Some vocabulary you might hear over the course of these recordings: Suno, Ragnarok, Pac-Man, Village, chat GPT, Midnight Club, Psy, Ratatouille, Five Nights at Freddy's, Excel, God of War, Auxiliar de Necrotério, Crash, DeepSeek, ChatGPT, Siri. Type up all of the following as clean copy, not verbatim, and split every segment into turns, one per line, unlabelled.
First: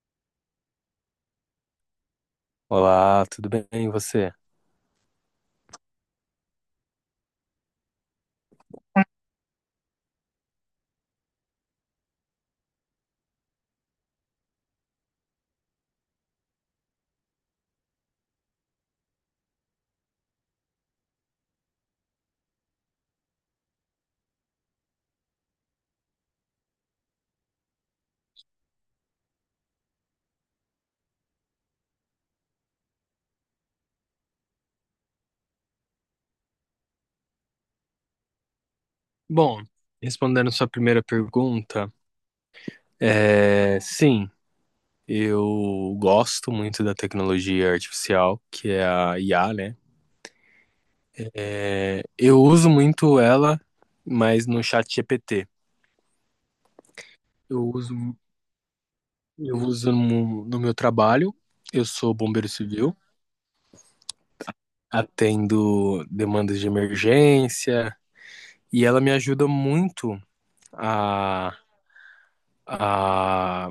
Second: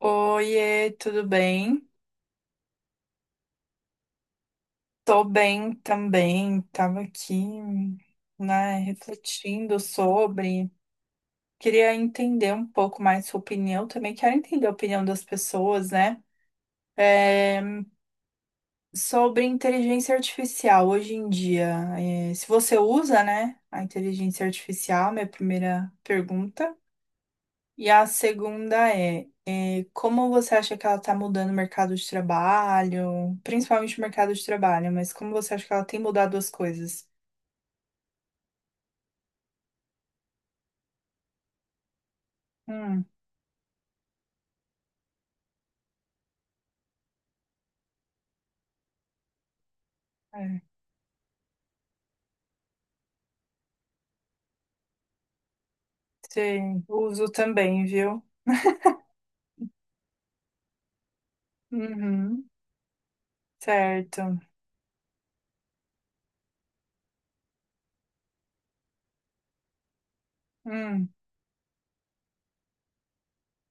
Oiê, tudo bem?
Olá, tudo bem? E você?
Tô bem também. Tava aqui, né, refletindo sobre. Queria entender um pouco mais sua opinião também. Quero entender a opinião das pessoas, né? É, sobre inteligência artificial hoje em dia. É, se você usa, né, a inteligência artificial, minha primeira pergunta. E a segunda é, como você acha que ela está mudando o mercado de trabalho, principalmente o mercado de trabalho, mas como você acha que ela tem mudado as coisas?
Bom, respondendo sua primeira pergunta,
Hum,
sim, eu gosto muito da tecnologia artificial, que é a IA, né?
é,
Eu uso muito ela, mas no chat GPT.
sim, uso
Eu
também,
uso,
viu?
eu uso no meu trabalho, eu sou bombeiro
Uhum,
civil,
certo.
atendo demandas de emergência, e ela me ajuda muito
Hum,
a, a,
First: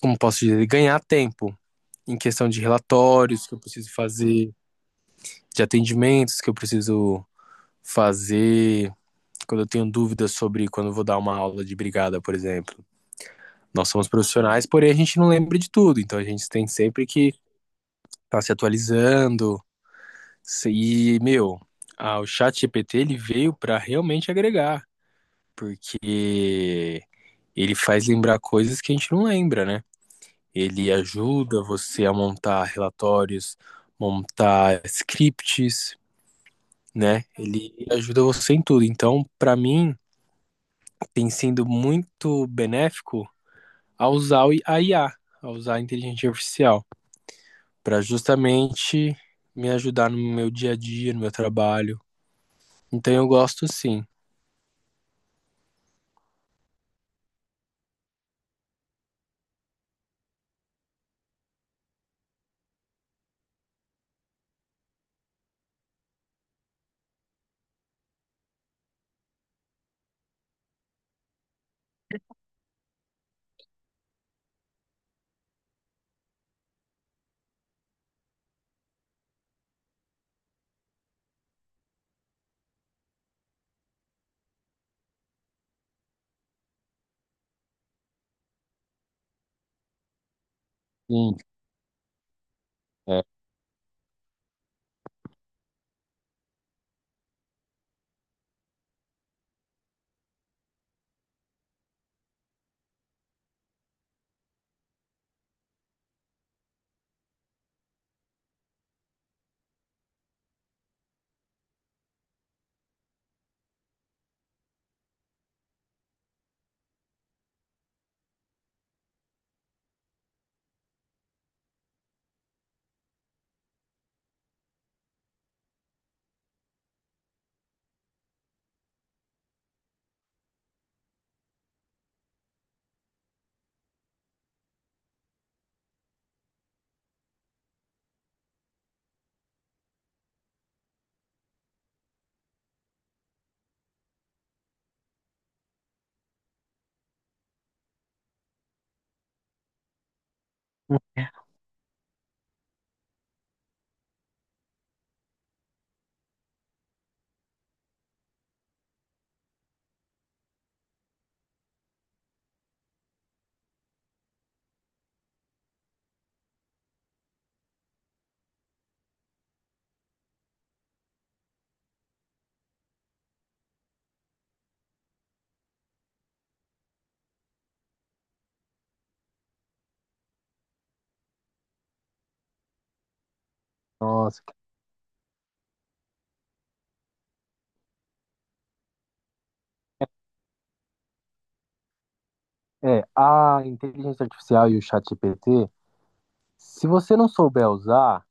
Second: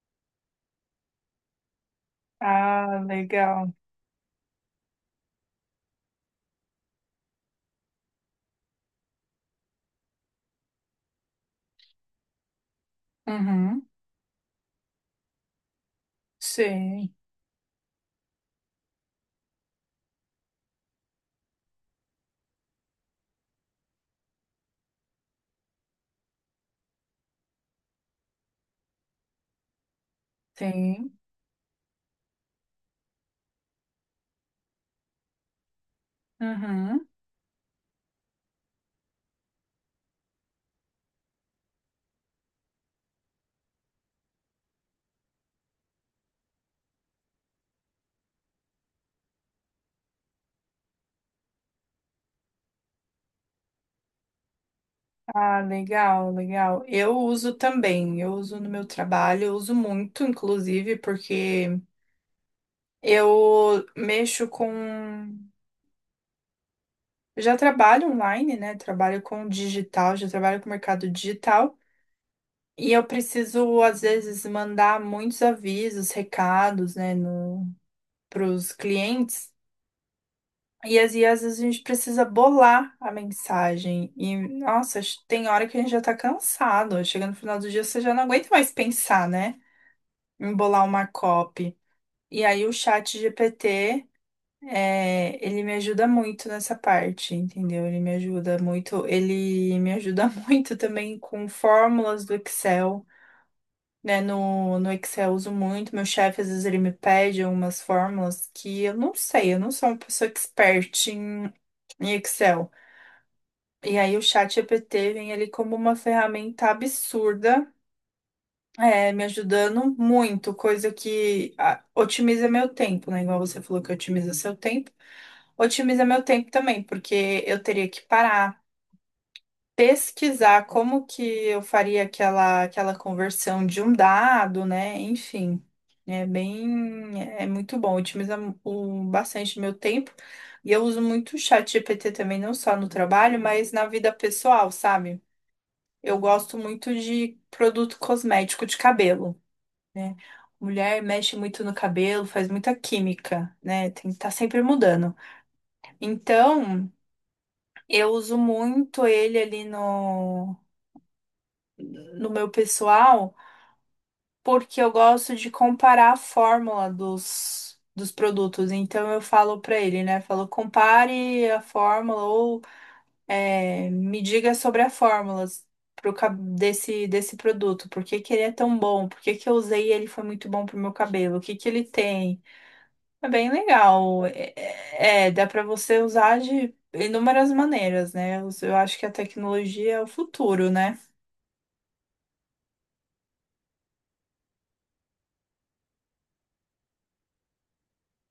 como posso dizer, ganhar tempo, em questão de
ah,
relatórios que eu
legal.
preciso fazer, de atendimentos que eu preciso fazer, quando eu tenho dúvidas sobre quando eu vou dar uma aula de brigada, por exemplo.
Uhum,
Nós somos profissionais, porém a gente não lembra de tudo, então a gente tem sempre
sim,
que estar tá se atualizando. E, meu, o chat GPT ele veio para realmente agregar, porque ele faz lembrar coisas que a gente não lembra, né? Ele
sim.
ajuda você a montar relatórios, montar scripts,
Uhum.
né? Ele ajuda você em tudo. Então, para mim, tem sido muito benéfico a usar a IA, a usar a inteligência artificial, para justamente me ajudar no meu dia a dia, no meu trabalho. Então, eu gosto sim.
Ah, legal, legal. Eu uso também, eu uso no meu trabalho, eu uso muito, inclusive, porque eu mexo com Eu já trabalho online, né? Trabalho com digital, já trabalho com mercado digital. E eu preciso, às vezes, mandar muitos avisos, recados, né, para os clientes. E às vezes a gente precisa bolar a mensagem. E, nossa, tem hora que a gente já tá cansado. Chega no final do dia, você já não aguenta mais pensar, né? Em bolar uma
Sim,
copy. E aí o chat
é.
GPT. É, ele me ajuda muito nessa parte, entendeu? Ele me ajuda muito, ele me ajuda muito também com fórmulas do Excel, né? No Excel eu uso muito, meu chefe às vezes ele me pede algumas fórmulas que eu não sei, eu não sou uma pessoa expert em, Excel. E aí o chat GPT vem ali como uma ferramenta absurda, é, me ajudando muito, coisa que ah, otimiza meu tempo, né? Igual você falou que otimiza seu tempo. Otimiza meu tempo também, porque eu teria que parar, pesquisar como que eu faria aquela conversão de um dado, né? Enfim, é bem, é muito bom, otimiza bastante meu tempo. E eu uso muito o ChatGPT também, não só no trabalho, mas na vida pessoal, sabe? Eu gosto muito de produto cosmético de cabelo, né? Mulher mexe muito no cabelo, faz muita química, né? Tem que estar sempre mudando. Então, eu uso muito ele ali no, meu pessoal, porque eu gosto de comparar a fórmula dos produtos. Então eu falo para ele, né? Falo, compare a fórmula ou é, me diga sobre a fórmula desse produto. Por que que ele é tão bom? Por que que eu usei e ele foi muito bom pro meu cabelo? O que que ele tem? É bem legal.
Nossa.
É, dá para você usar de inúmeras maneiras, né? Eu acho que a tecnologia é o futuro, né?
É, a inteligência artificial e o chat GPT, se você não souber usar,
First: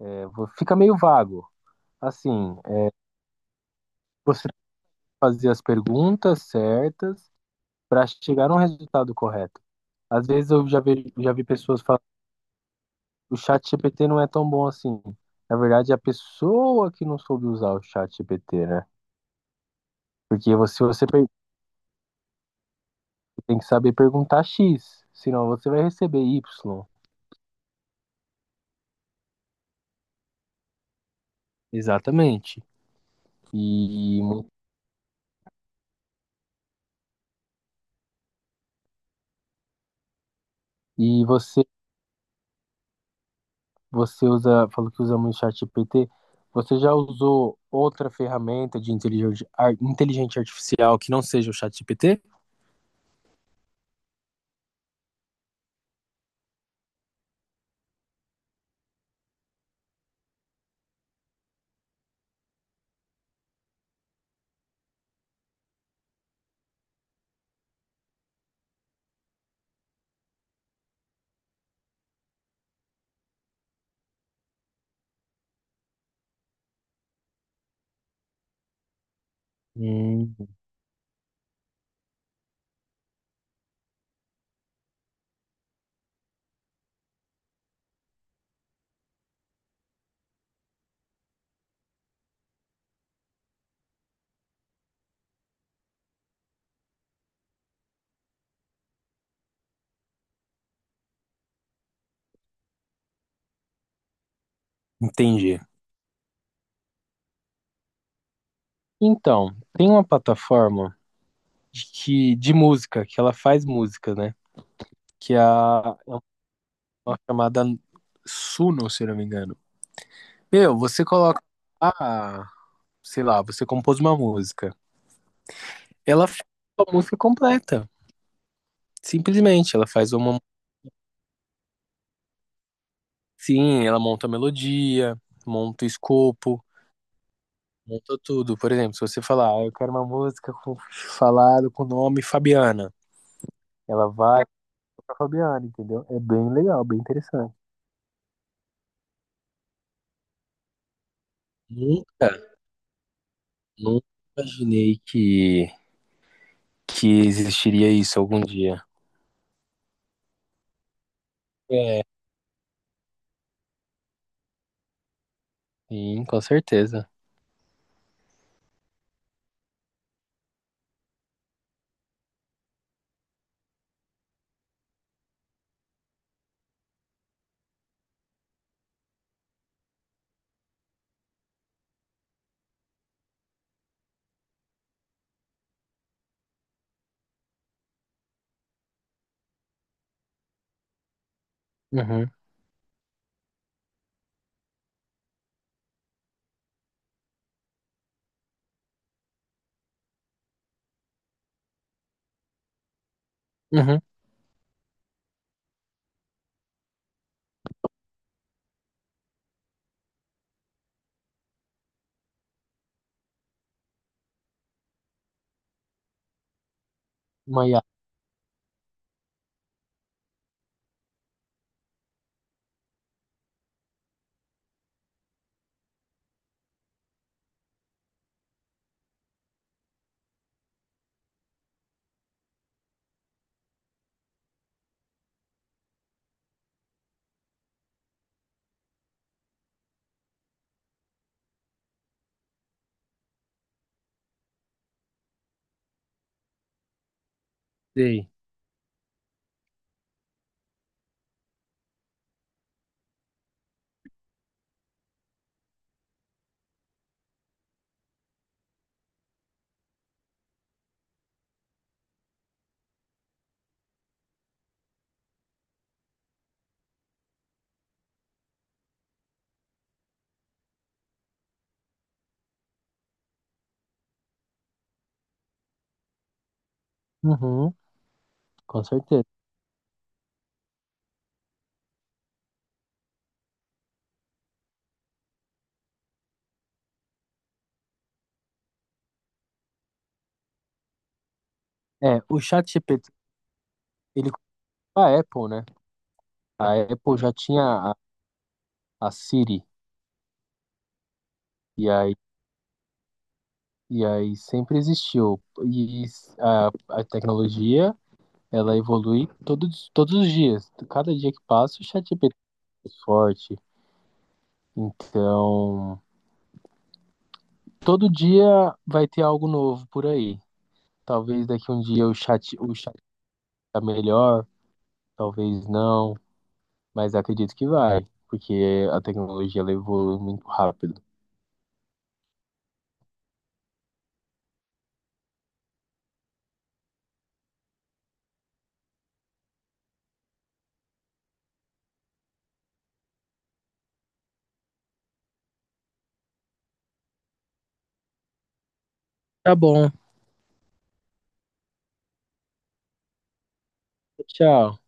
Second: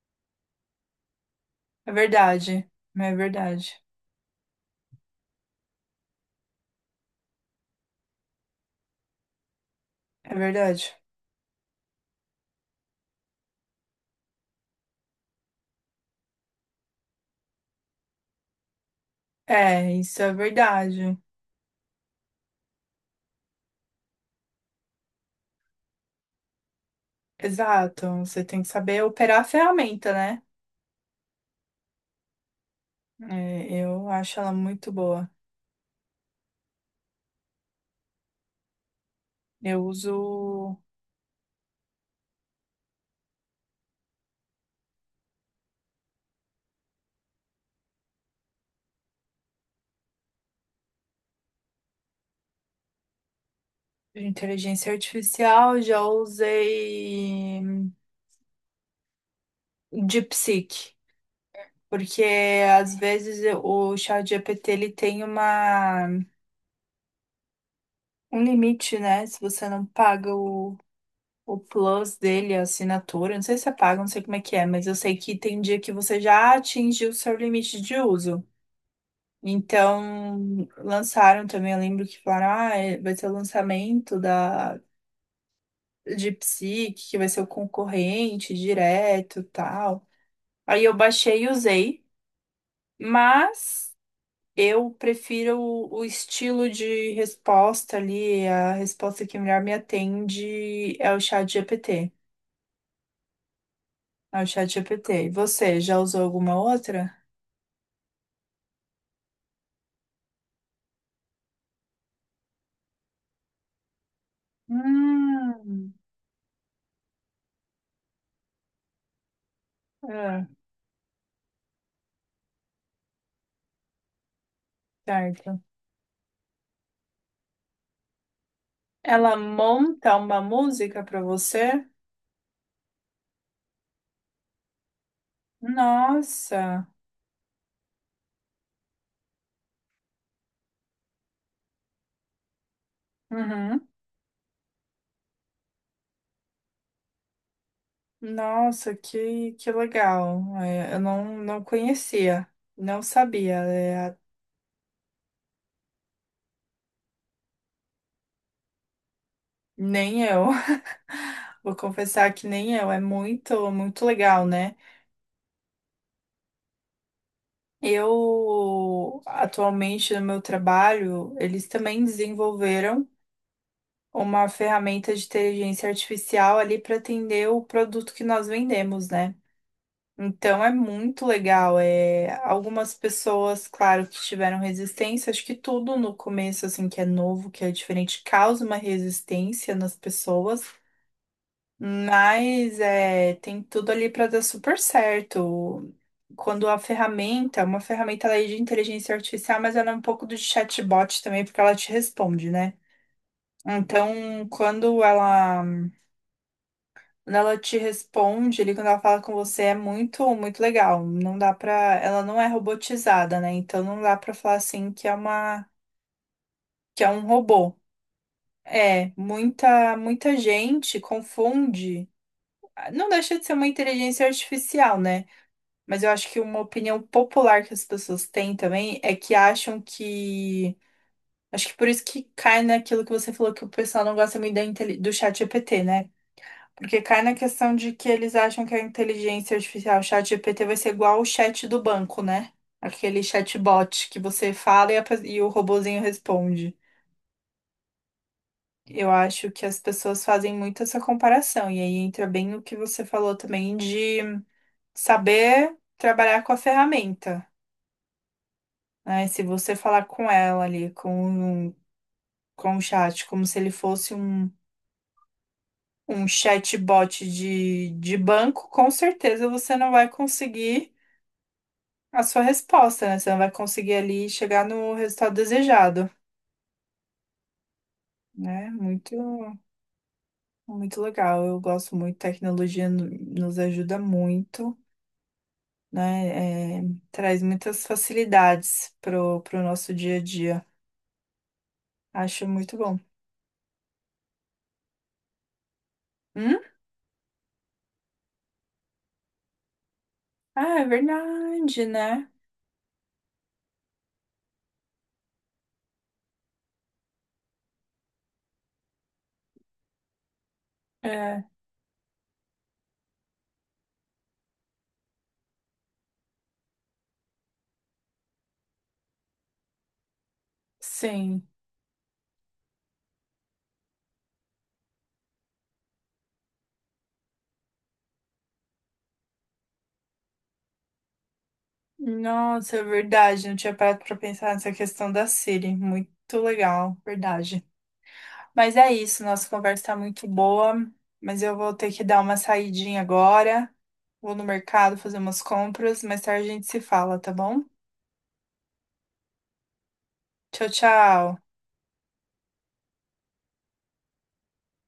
fica meio vago.
É
Assim,
verdade.
é,
É verdade.
você tem que fazer as perguntas certas para chegar num resultado correto. Às
É
vezes eu
verdade.
já vi pessoas falando, o chat GPT não é tão bom assim. Na verdade, é a pessoa que não soube usar o chat GPT, né?
É, isso é
Porque
verdade.
tem que saber perguntar X, senão você vai receber Y.
Exato. Você tem que saber operar a ferramenta, né?
Exatamente.
É, eu
E,
acho ela muito boa. Eu uso
e você usa, falou que usa muito o chat GPT. Você já usou outra ferramenta de inteligência artificial que não seja o chat GPT?
inteligência artificial, já usei DeepSeek, porque às vezes o ChatGPT ele tem uma um limite, né? Se você não paga o, plus dele, a assinatura, não sei se você paga, não sei como é que é, mas eu sei que tem dia que você já atingiu o seu limite de uso.
Hum,
Então, lançaram também, eu lembro que falaram, ah, vai ser o lançamento da de Psy, que vai ser o concorrente direto, e tal. Aí eu baixei e usei, mas eu prefiro o, estilo de resposta ali, a resposta que melhor me atende é o chat GPT. É o chat GPT. E
entendi.
você, já usou alguma outra?
Então, tem uma plataforma de música, que ela faz música, né?
Hum,
É uma chamada Suno, se não me engano.
ah,
Meu, você coloca, ah, sei lá, você compôs uma música.
certo.
Ela faz a música completa.
Ela
Simplesmente, ela faz
monta
uma.
uma música para você?
Sim, ela monta a melodia, monta o escopo,
Nossa.
monta tudo. Por exemplo, se você falar, ah, eu quero uma música com, falado com o nome Fabiana,
Uhum.
ela vai pra Fabiana, entendeu? É bem legal, bem interessante.
Nossa, que, legal. É, eu não
Nunca,
conhecia, não sabia,
nunca
é,
imaginei que existiria isso algum dia.
nem eu. Vou
É,
confessar que nem eu. É muito, muito legal, né?
sim, com certeza.
Eu, atualmente, no meu trabalho, eles também desenvolveram uma ferramenta de inteligência artificial ali para atender o produto que nós vendemos, né? Então é muito legal. É, algumas pessoas, claro, que tiveram resistência, acho que tudo no começo, assim, que é novo, que é diferente, causa uma resistência nas pessoas,
Uhum,
mas é, tem tudo ali para dar super certo quando uma ferramenta ela é de inteligência artificial, mas ela é um pouco do chatbot também, porque ela te responde, né?
uhum.
Então, quando ela te responde, ali quando ela fala com você, é muito, muito legal. Não dá pra, ela não é robotizada, né? Então não dá pra falar assim que é um robô.
Maiá,
É, muita, muita gente confunde. Não deixa de ser uma inteligência artificial, né? Mas eu acho que uma opinião popular que as pessoas têm também é que acham que Acho que por isso que cai naquilo que você falou que o pessoal não gosta muito do chat GPT, né? Porque cai na questão de que eles acham que a inteligência artificial, o chat GPT, vai ser igual o chat do banco, né? Aquele chatbot que você fala e o robozinho responde.
sei.
Eu acho que as pessoas fazem muito essa comparação. E aí entra bem o que você falou também de saber trabalhar com a ferramenta. Né? Se você falar com ela ali, com o chat, como se ele fosse um chatbot de banco, com certeza você não vai conseguir a sua resposta, né? Você não vai conseguir ali chegar no resultado desejado,
Uhum,
né?
com certeza.
Muito, muito legal. Eu gosto muito, tecnologia nos ajuda muito, né? É, traz muitas facilidades pro nosso dia a dia.
É, o
Acho muito bom.
ChatGPT, ele comprou a Apple, né?
Hum?
A Apple já tinha a, a Siri,
Ah, é verdade,
e aí,
né?
e aí sempre existiu. E a, a tecnologia, ela evolui todos os dias. Cada dia que
É,
passa, o ChatGPT é mais forte. Então, todo dia vai ter algo novo por aí. Talvez
sim.
daqui um dia o tá melhor, talvez não, mas acredito que vai, porque a tecnologia ela evolui muito rápido.
Nossa, é verdade. Não tinha parado pra pensar nessa questão da Siri. Muito legal, verdade. Mas é isso, nossa conversa tá muito boa, mas eu vou ter que dar uma saidinha agora. Vou no mercado fazer umas compras. Mais tarde a gente se fala, tá bom?
Tá bom,
Tchau, tchau.
tchau.